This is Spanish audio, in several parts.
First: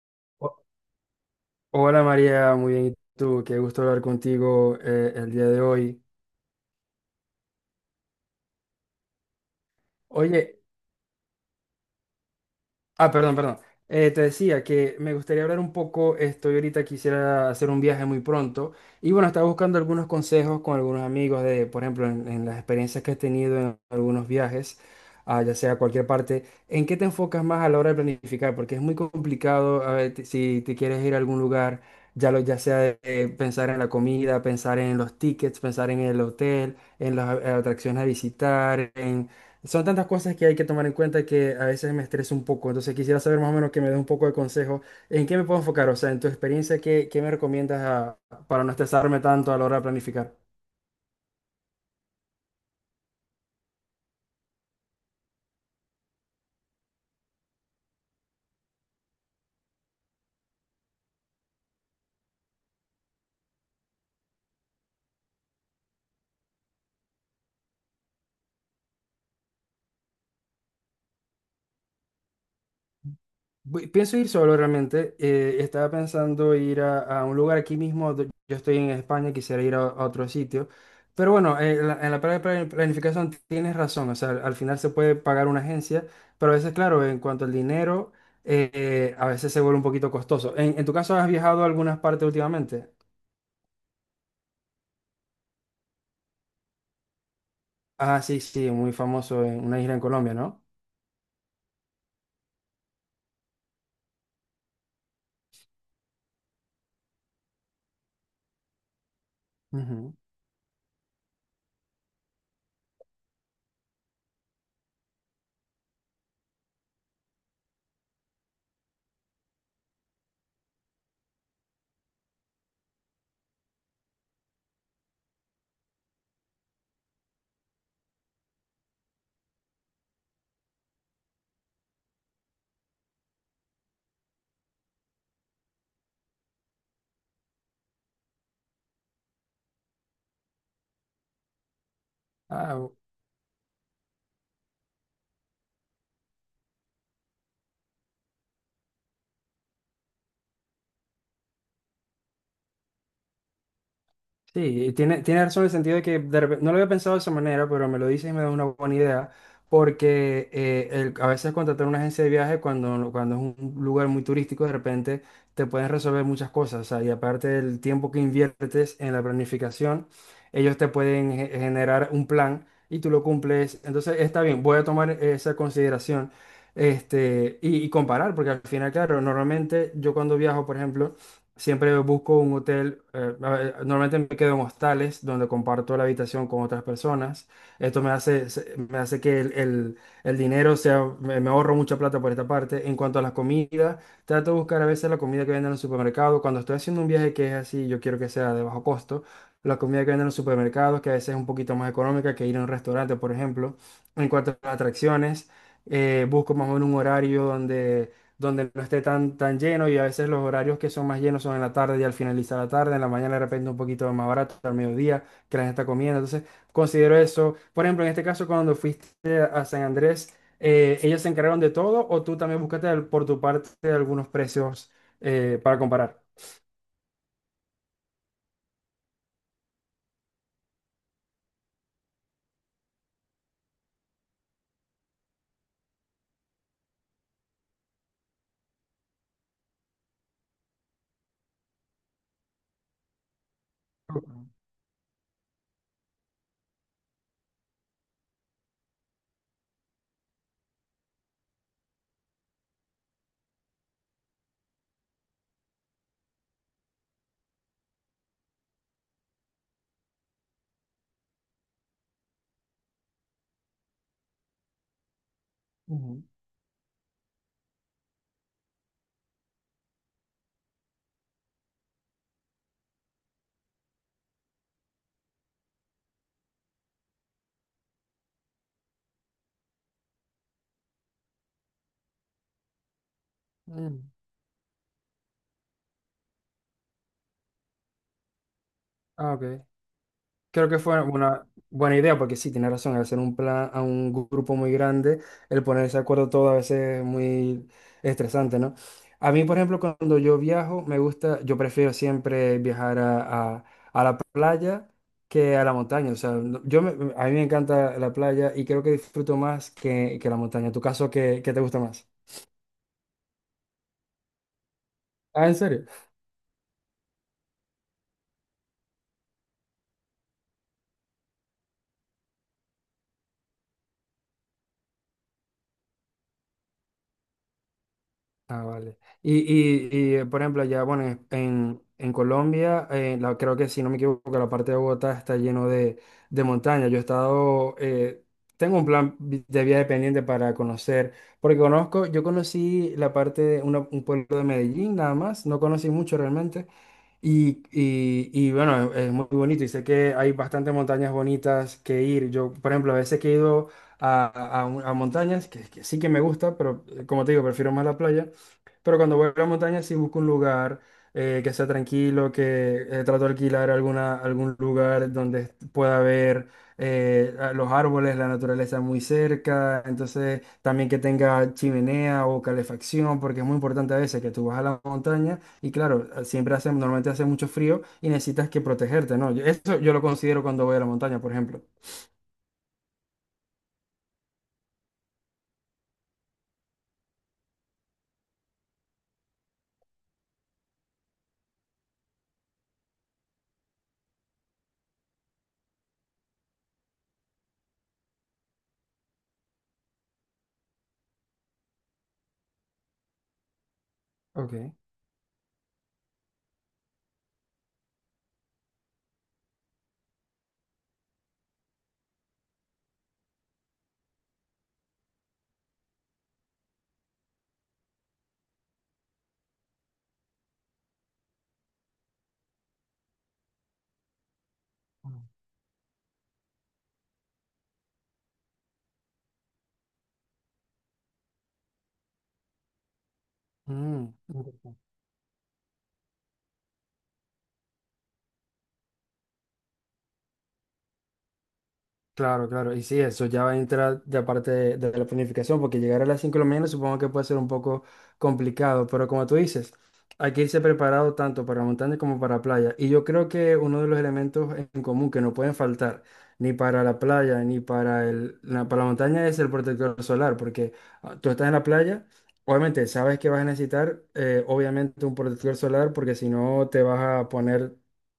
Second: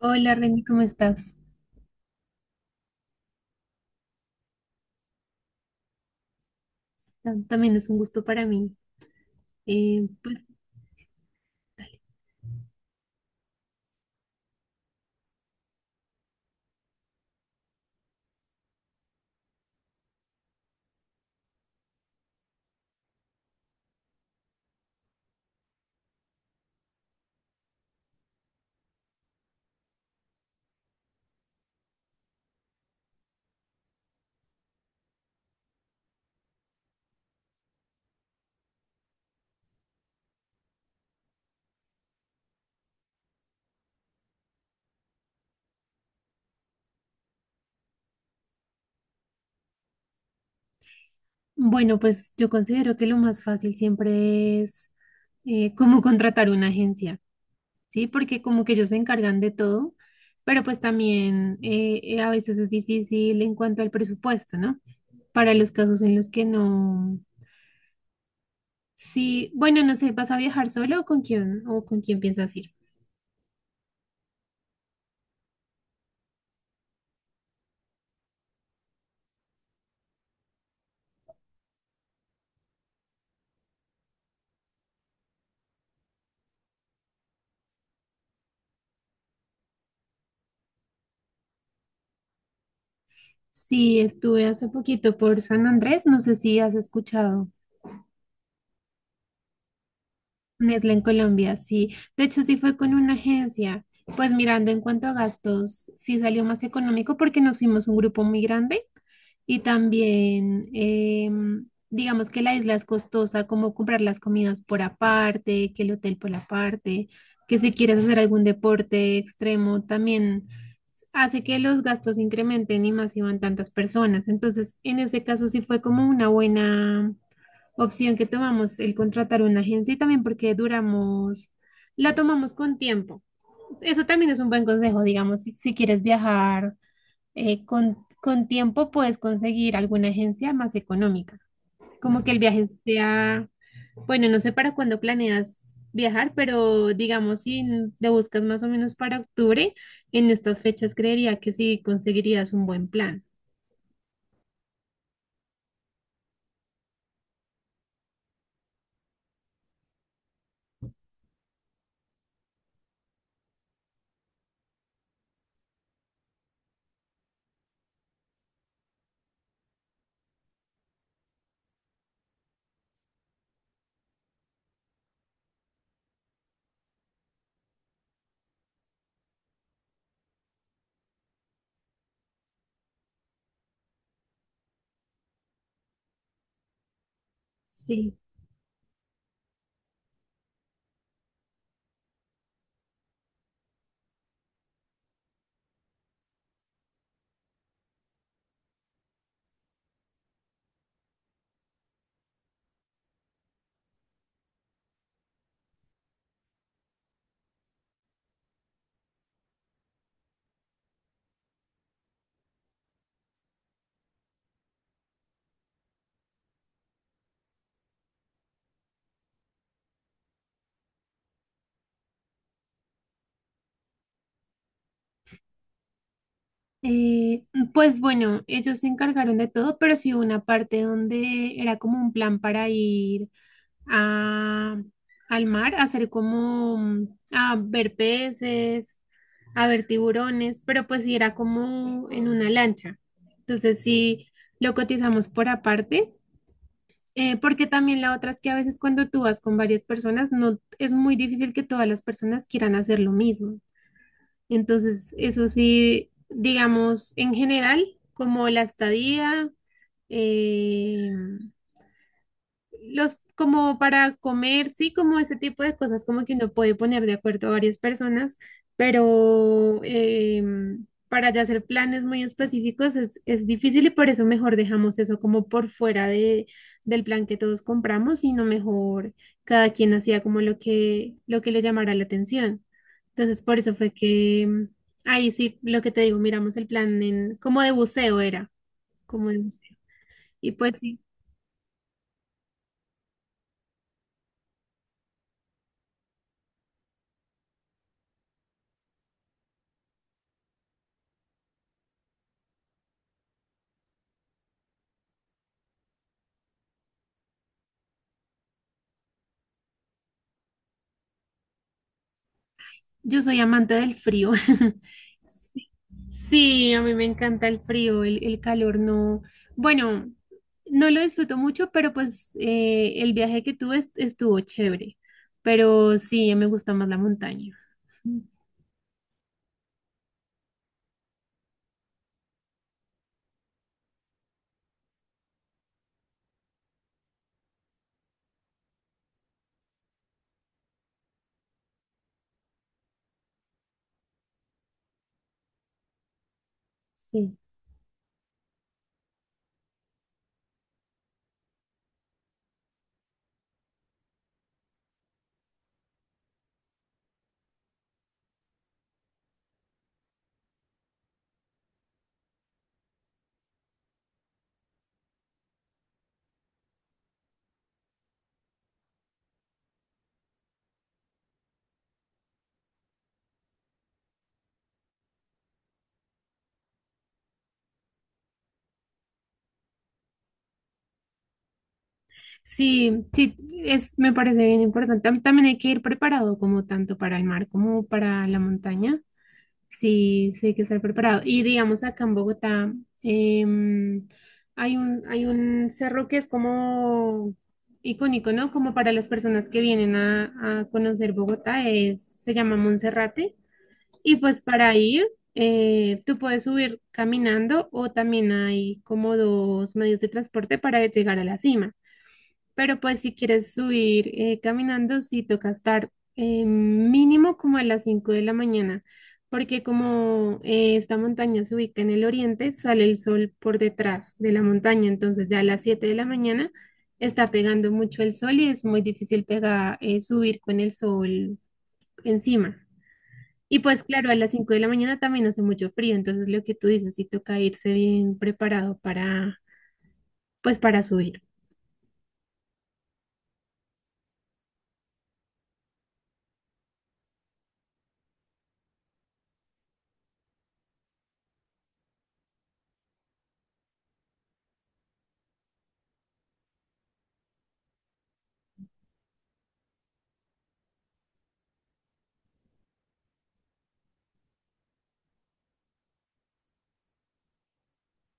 Hola Ho- Randy, ¿cómo estás? Hola María, muy bien. ¿Y tú? ¡Qué gusto hablar contigo el día de hoy! También es un gusto para mí. Eh, pues, Oye, Dale. Ah, perdón, perdón. Te decía que me gustaría hablar un poco, estoy ahorita quisiera hacer un viaje muy pronto. Y bueno, estaba buscando algunos consejos con algunos amigos de, por ejemplo, en las experiencias que he tenido en algunos viajes, ya sea a cualquier parte. ¿En qué te enfocas más a la hora de planificar? Porque es muy complicado. A ver, si te quieres ir a algún lugar, ya, lo, ya sea de- pensar en la comida, pensar en los tickets, pensar en el hotel, en las atracciones a visitar. Son tantas cosas que hay que tomar en cuenta que a veces me estreso un poco. Entonces quisiera saber más o menos que me des un poco de consejo. ¿En qué me puedo enfocar? O sea, en tu experiencia, ¿qué me recomiendas para no estresarme tanto a la hora de planificar? Bueno, pues yo considero que lo más fácil siempre es como contratar una agencia, ¿sí? Porque como que ellos se encargan de todo, pero pues también a veces es difícil en cuanto al presupuesto, ¿no? Para los casos en los que no... Sí, bueno, no sé, ¿vas a viajar solo o con quién piensas ir? Pienso ir solo realmente. Estaba pensando ir a un lugar aquí mismo. Yo estoy en España, quisiera ir a otro sitio. Pero bueno, en la parte de planificación tienes razón. O sea, al final se puede pagar una agencia, pero a veces, claro, en cuanto al dinero, a veces se vuelve un poquito costoso. En tu caso, ¿has viajado a algunas partes últimamente? Sí, estuve hace poquito por San Andrés, no sé si has escuchado. Ah, sí, sí, muy famoso, en una isla en Colombia, ¿no? Nestlé en Colombia, sí. De hecho, sí fue con una agencia. Pues mirando en cuanto a gastos, sí salió más económico porque nos fuimos un grupo muy grande y Ujú. también, digamos que la isla es costosa, como comprar las comidas por aparte, que el hotel por aparte, que si quieres hacer algún deporte extremo, también hace que los gastos incrementen y más si van tantas personas. Entonces, en ese caso sí fue como una buena opción que tomamos, el contratar una agencia y también porque duramos, la tomamos con tiempo. Eso también es un buen consejo, digamos, si quieres viajar con tiempo, puedes conseguir alguna agencia más económica. Como que el viaje sea, bueno, no sé para cuándo planeas viajar, pero digamos, si te buscas más o menos para octubre, en estas fechas creería que sí conseguirías un buen plan. Sí, tiene razón en el sentido de que no lo había pensado de esa manera, pero me lo dices y me da una buena idea, porque a veces contratar una agencia de viaje cuando, no, cuando es un lugar muy turístico, de repente te pueden resolver muchas cosas. O sea, y aparte del tiempo que inviertes en la planificación, ellos te pueden generar un plan y tú lo cumples. Entonces, está bien, voy a tomar esa consideración, este, y comparar, porque al final, claro, normalmente yo cuando viajo, por ejemplo. Siempre busco un hotel. A ver, normalmente me quedo en hostales donde comparto la habitación con otras personas. Esto me Sí. hace, se- me hace que el dinero sea, me ahorro mucha plata por esta parte. En cuanto a las comidas, trato de buscar a veces la comida que venden en el supermercado. Cuando estoy haciendo un viaje que es así, yo quiero que sea de bajo costo. La comida que venden en los supermercados, que a veces es un poquito más económica que ir a un restaurante, por ejemplo. En cuanto a las atracciones, busco más o menos un horario donde no esté tan, tan lleno, y a veces los horarios que son más llenos son en la tarde y al finalizar la tarde; en la mañana de repente un poquito más barato, al mediodía que la gente está comiendo. Entonces, considero eso. Por ejemplo, en este caso, cuando fuiste a San Andrés. ¿Ellos se encargaron de todo o tú también buscaste por tu parte algunos precios para comparar? Eh, pues bueno, ellos se encargaron de todo, pero sí hubo una parte donde era como un plan para ir a, al mar, a hacer como mm, a ver peces, a ver tiburones, pero pues sí era como en una lancha. Entonces sí Ujú. lo cotizamos por aparte, porque también la otra es que a veces cuando tú vas con varias personas, no es muy difícil que todas las personas quieran hacer lo mismo. Entonces, eso sí, digamos, en general, como la estadía, em, los como para comer, sí, como ese tipo de cosas, Ujú. como que uno puede poner de acuerdo a varias personas, pero para ya hacer planes muy específicos es difícil y por eso mejor dejamos eso como por fuera de, del plan que todos compramos, sino mejor cada quien hacía como lo que le llamara la atención. Entonces, por eso fue Mm. que ahí sí, lo que te digo, miramos el plan en, como de buceo era, como Ah, de ok. buceo. Y Creo pues que sí. fue una buena idea, porque sí, tiene razón, al hacer un plan a un grupo muy grande, el ponerse de acuerdo todo a veces es muy estresante, ¿no? A mí, por ejemplo, cuando yo viajo, me gusta, yo prefiero siempre viajar a la playa que a la montaña. O sea, a mí me encanta la playa y creo que disfruto más que la montaña. ¿En tu caso, qué te gusta más? Yo soy amante del frío. Ah, ¿en serio? Sí, a mí me encanta el frío, el calor no. Bueno, no lo disfruto mucho, pero pues el viaje que tuve estuvo chévere. Pero sí, me gusta más la montaña. Ah, vale. Por ejemplo, ya, bueno, en Colombia, creo que si no me equivoco, la parte de Bogotá está lleno de montañas. Yo he estado, tengo un plan de viaje pendiente para conocer, porque yo conocí la parte de un pueblo de Medellín nada más. No conocí mucho realmente. Sí. Y bueno, es muy bonito y sé que hay bastantes montañas bonitas que ir. Yo, por ejemplo, a veces que he ido a, a montañas, que sí que me gusta, pero como te digo, prefiero más la playa. Pero cuando voy a la montaña sí busco un lugar que sea tranquilo, que trato de alquilar algún lugar donde pueda ver los árboles, la naturaleza muy cerca. Entonces también que tenga chimenea o calefacción, porque es muy importante a veces que tú vas a la montaña y claro, siempre hace, normalmente hace mucho frío y necesitas que protegerte, ¿no? Eso yo lo considero cuando voy a la montaña, por ejemplo. Sí, sí, es, me parece bien importante. También hay que ir preparado como tanto para el mar como para la montaña. Sí, sí, hay que estar preparado. Y digamos, acá en Bogotá em, hay un cerro que es como icónico, ¿no? Como para las personas que vienen a conocer Bogotá, es, se llama Monserrate. Y pues Ok. para ir, tú puedes subir caminando o también hay como dos medios de transporte para llegar a la cima. Pero pues si quieres subir caminando, sí toca estar mínimo como a las 5 de la mañana, porque como esta montaña se ubica en el oriente, sale el sol por detrás de la montaña, entonces ya a las 7 de la mañana está pegando mucho el sol y es muy difícil pegar, subir con el sol encima. Y pues claro, Mm, a las 5 de la mañana también hace mucho frío, entonces lo que tú dices, sí toca irse bien preparado para, pues para subir. claro, claro. Y sí, eso ya va a entrar de parte de la planificación, porque llegar a las 5 de la mañana supongo que puede ser un poco complicado, pero como tú dices, hay que irse preparado tanto para montaña como para playa. Y yo creo que uno de los elementos en común que no pueden faltar ni para la playa ni para la montaña es el protector solar, porque tú estás en la playa, obviamente sabes que vas a necesitar, obviamente, un protector solar, porque si no te vas a poner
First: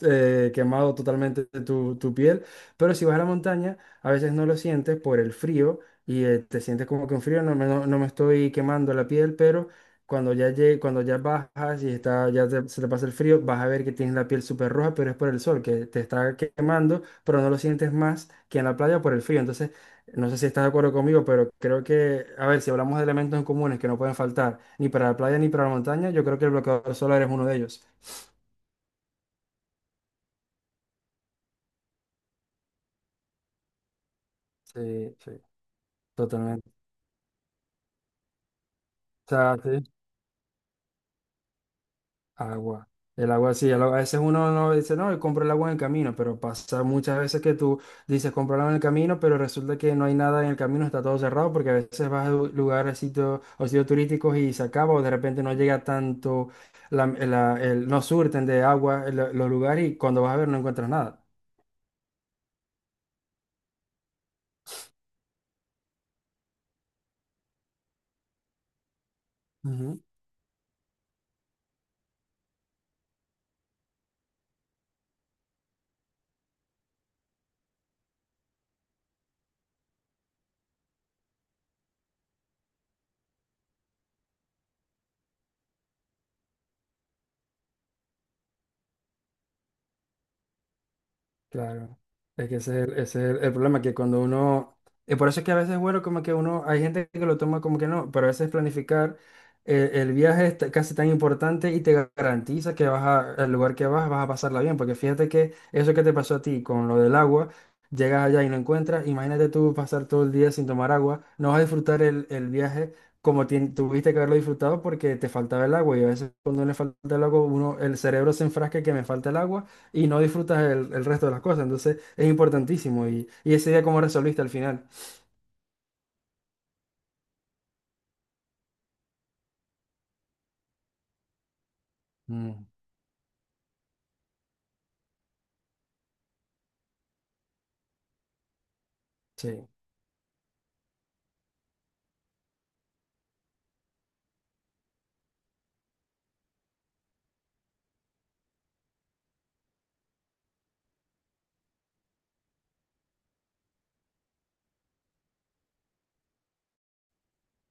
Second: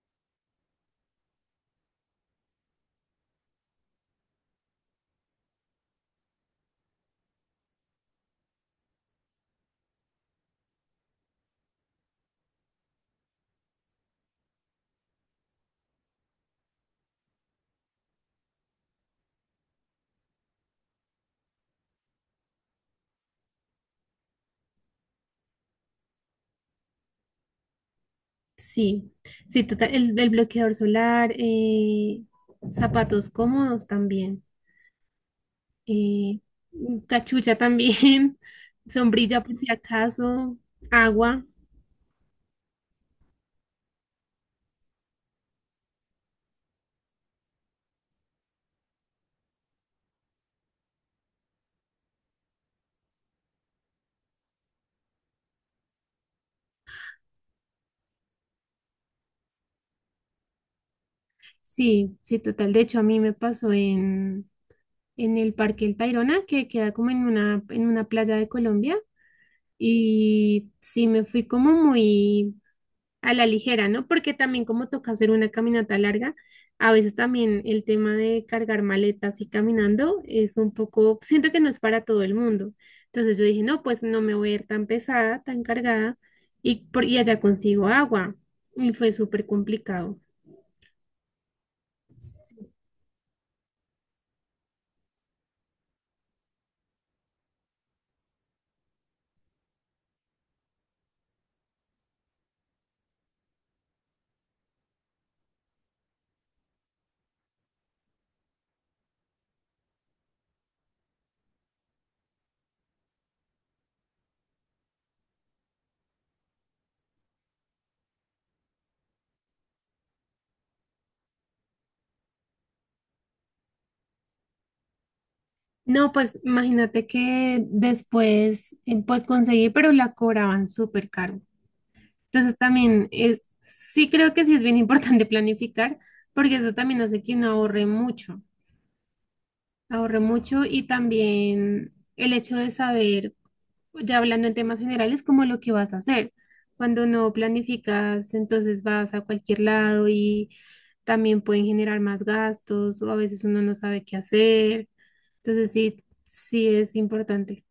quemado totalmente tu piel. Pero si vas a la montaña, a veces no lo sientes por el frío, y te sientes como que un frío, no me estoy quemando la piel, pero cuando ya bajas y está, ya se te pasa el frío, vas a ver que tienes la piel súper roja, pero es por el sol, que te está quemando, pero no lo sientes más que en la playa por el frío. Entonces, no sé si estás de acuerdo conmigo, pero creo que, a ver, si hablamos de elementos en comunes que no pueden faltar ni para la playa ni para la montaña, yo creo que el bloqueador solar es uno de ellos. Sí, sí, total, el bloqueador solar, zapatos cómodos también, Sí, sí, eh, totalmente. cachucha también, O sombrilla por sea, si sí. acaso, agua. Agua. El agua sí, a veces uno no dice, no, yo compro el agua en el camino, pero pasa muchas veces que tú dices, compro el agua en el camino, pero resulta que no hay nada en el camino, está todo cerrado, porque a veces vas a lugares, sitios o sitios turísticos, y se acaba, o de repente no llega tanto, no surten de agua los lugares, y cuando vas a ver no encuentras nada. Sí, sí, total. De hecho, a mí me pasó en el Parque El Tayrona, que queda como en una playa de Colombia, y sí, me fui como muy a la ligera, ¿no? Porque también como toca hacer una caminata larga, a veces también el tema de cargar maletas y caminando es un poco, siento que no es para todo el mundo. Entonces yo dije, no, pues no me voy a ir tan pesada, tan cargada, y, por, y allá consigo agua. Y fue súper complicado. Claro, es que ese es el problema, que cuando uno, y por eso es que a veces, bueno, como que uno, hay gente que lo toma como que no, pero a veces planificar el viaje es casi tan importante, y te garantiza que al lugar que vas a pasarla bien, porque fíjate que eso que te pasó a ti con lo del agua, llegas allá y no encuentras. Imagínate tú pasar todo el día sin tomar agua, no vas a disfrutar el viaje como tuviste que haberlo disfrutado porque te faltaba el agua, y a veces cuando no le falta el agua, uno, el cerebro se enfrasca que me falta el agua y no disfrutas el resto de las cosas. Entonces es importantísimo. Y, ¿y ese día cómo resolviste al final? No, pues imagínate que después, pues conseguí, pero la cobraban súper caro. Entonces Mm. también es, sí creo que sí es bien importante planificar, porque eso también hace que uno ahorre mucho. Sí. Ahorré mucho y también el hecho de saber, ya hablando en temas generales, como lo que vas a hacer. Cuando no planificas, entonces vas a cualquier lado y también pueden generar más gastos o a veces uno no sabe qué hacer. Entonces sí, sí es importante.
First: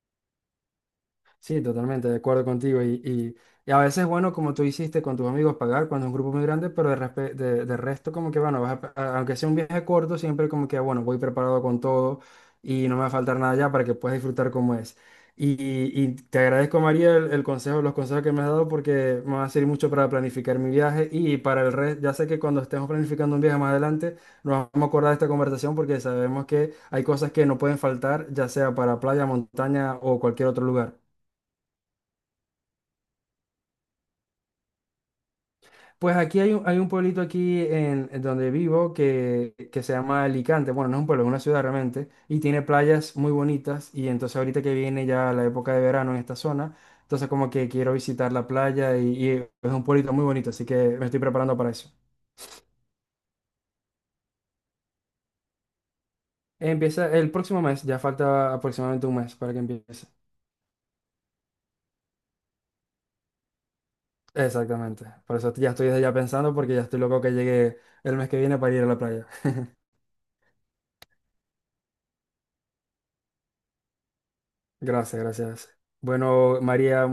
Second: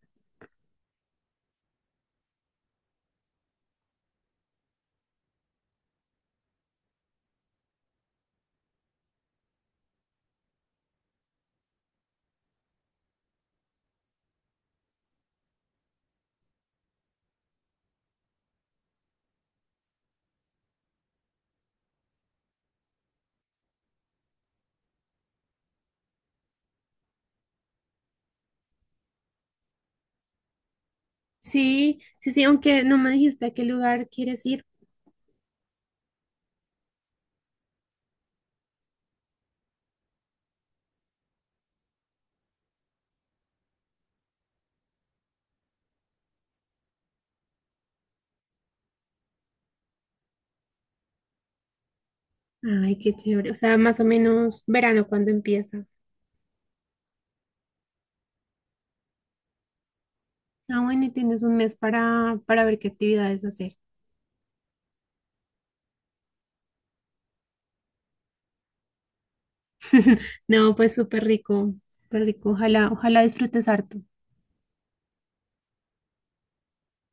Sí, totalmente, de acuerdo contigo. A veces, bueno, como tú hiciste con tus amigos, pagar cuando es un grupo muy grande, pero de resto, como que, bueno, aunque sea un viaje corto, siempre como que, bueno, voy preparado con todo y no me va a faltar nada ya para que puedas disfrutar como es. Y te agradezco, María, el consejo, los consejos que me has dado porque me va a servir mucho para planificar mi viaje y para el resto. Ya sé que cuando estemos planificando un viaje más adelante, nos vamos a acordar de esta conversación porque sabemos que hay cosas que no pueden faltar, ya sea para playa, montaña o cualquier otro lugar. Sí, sí, sí, aunque no me dijiste a qué lugar quieres ir. Pues aquí hay un, pueblito aquí en donde vivo, que se llama Alicante. Bueno, no es un pueblo, es una ciudad realmente. Y tiene playas muy bonitas. Y entonces ahorita que viene ya la época de verano en esta zona, entonces como que quiero visitar la playa, y es un pueblito muy bonito. Así que me estoy preparando para eso. Ay, qué chévere. O sea, más o menos verano cuando empieza. Empieza el próximo mes, ya falta aproximadamente un mes para que empiece. Ah, bueno, y tienes un mes para ver qué actividades hacer. Exactamente. Por eso ya estoy desde ya pensando, porque ya estoy loco que llegue el mes que viene para ir a la playa. No, pues súper rico, súper rico. Ojalá, ojalá disfrutes harto. Gracias, gracias. Bueno, María.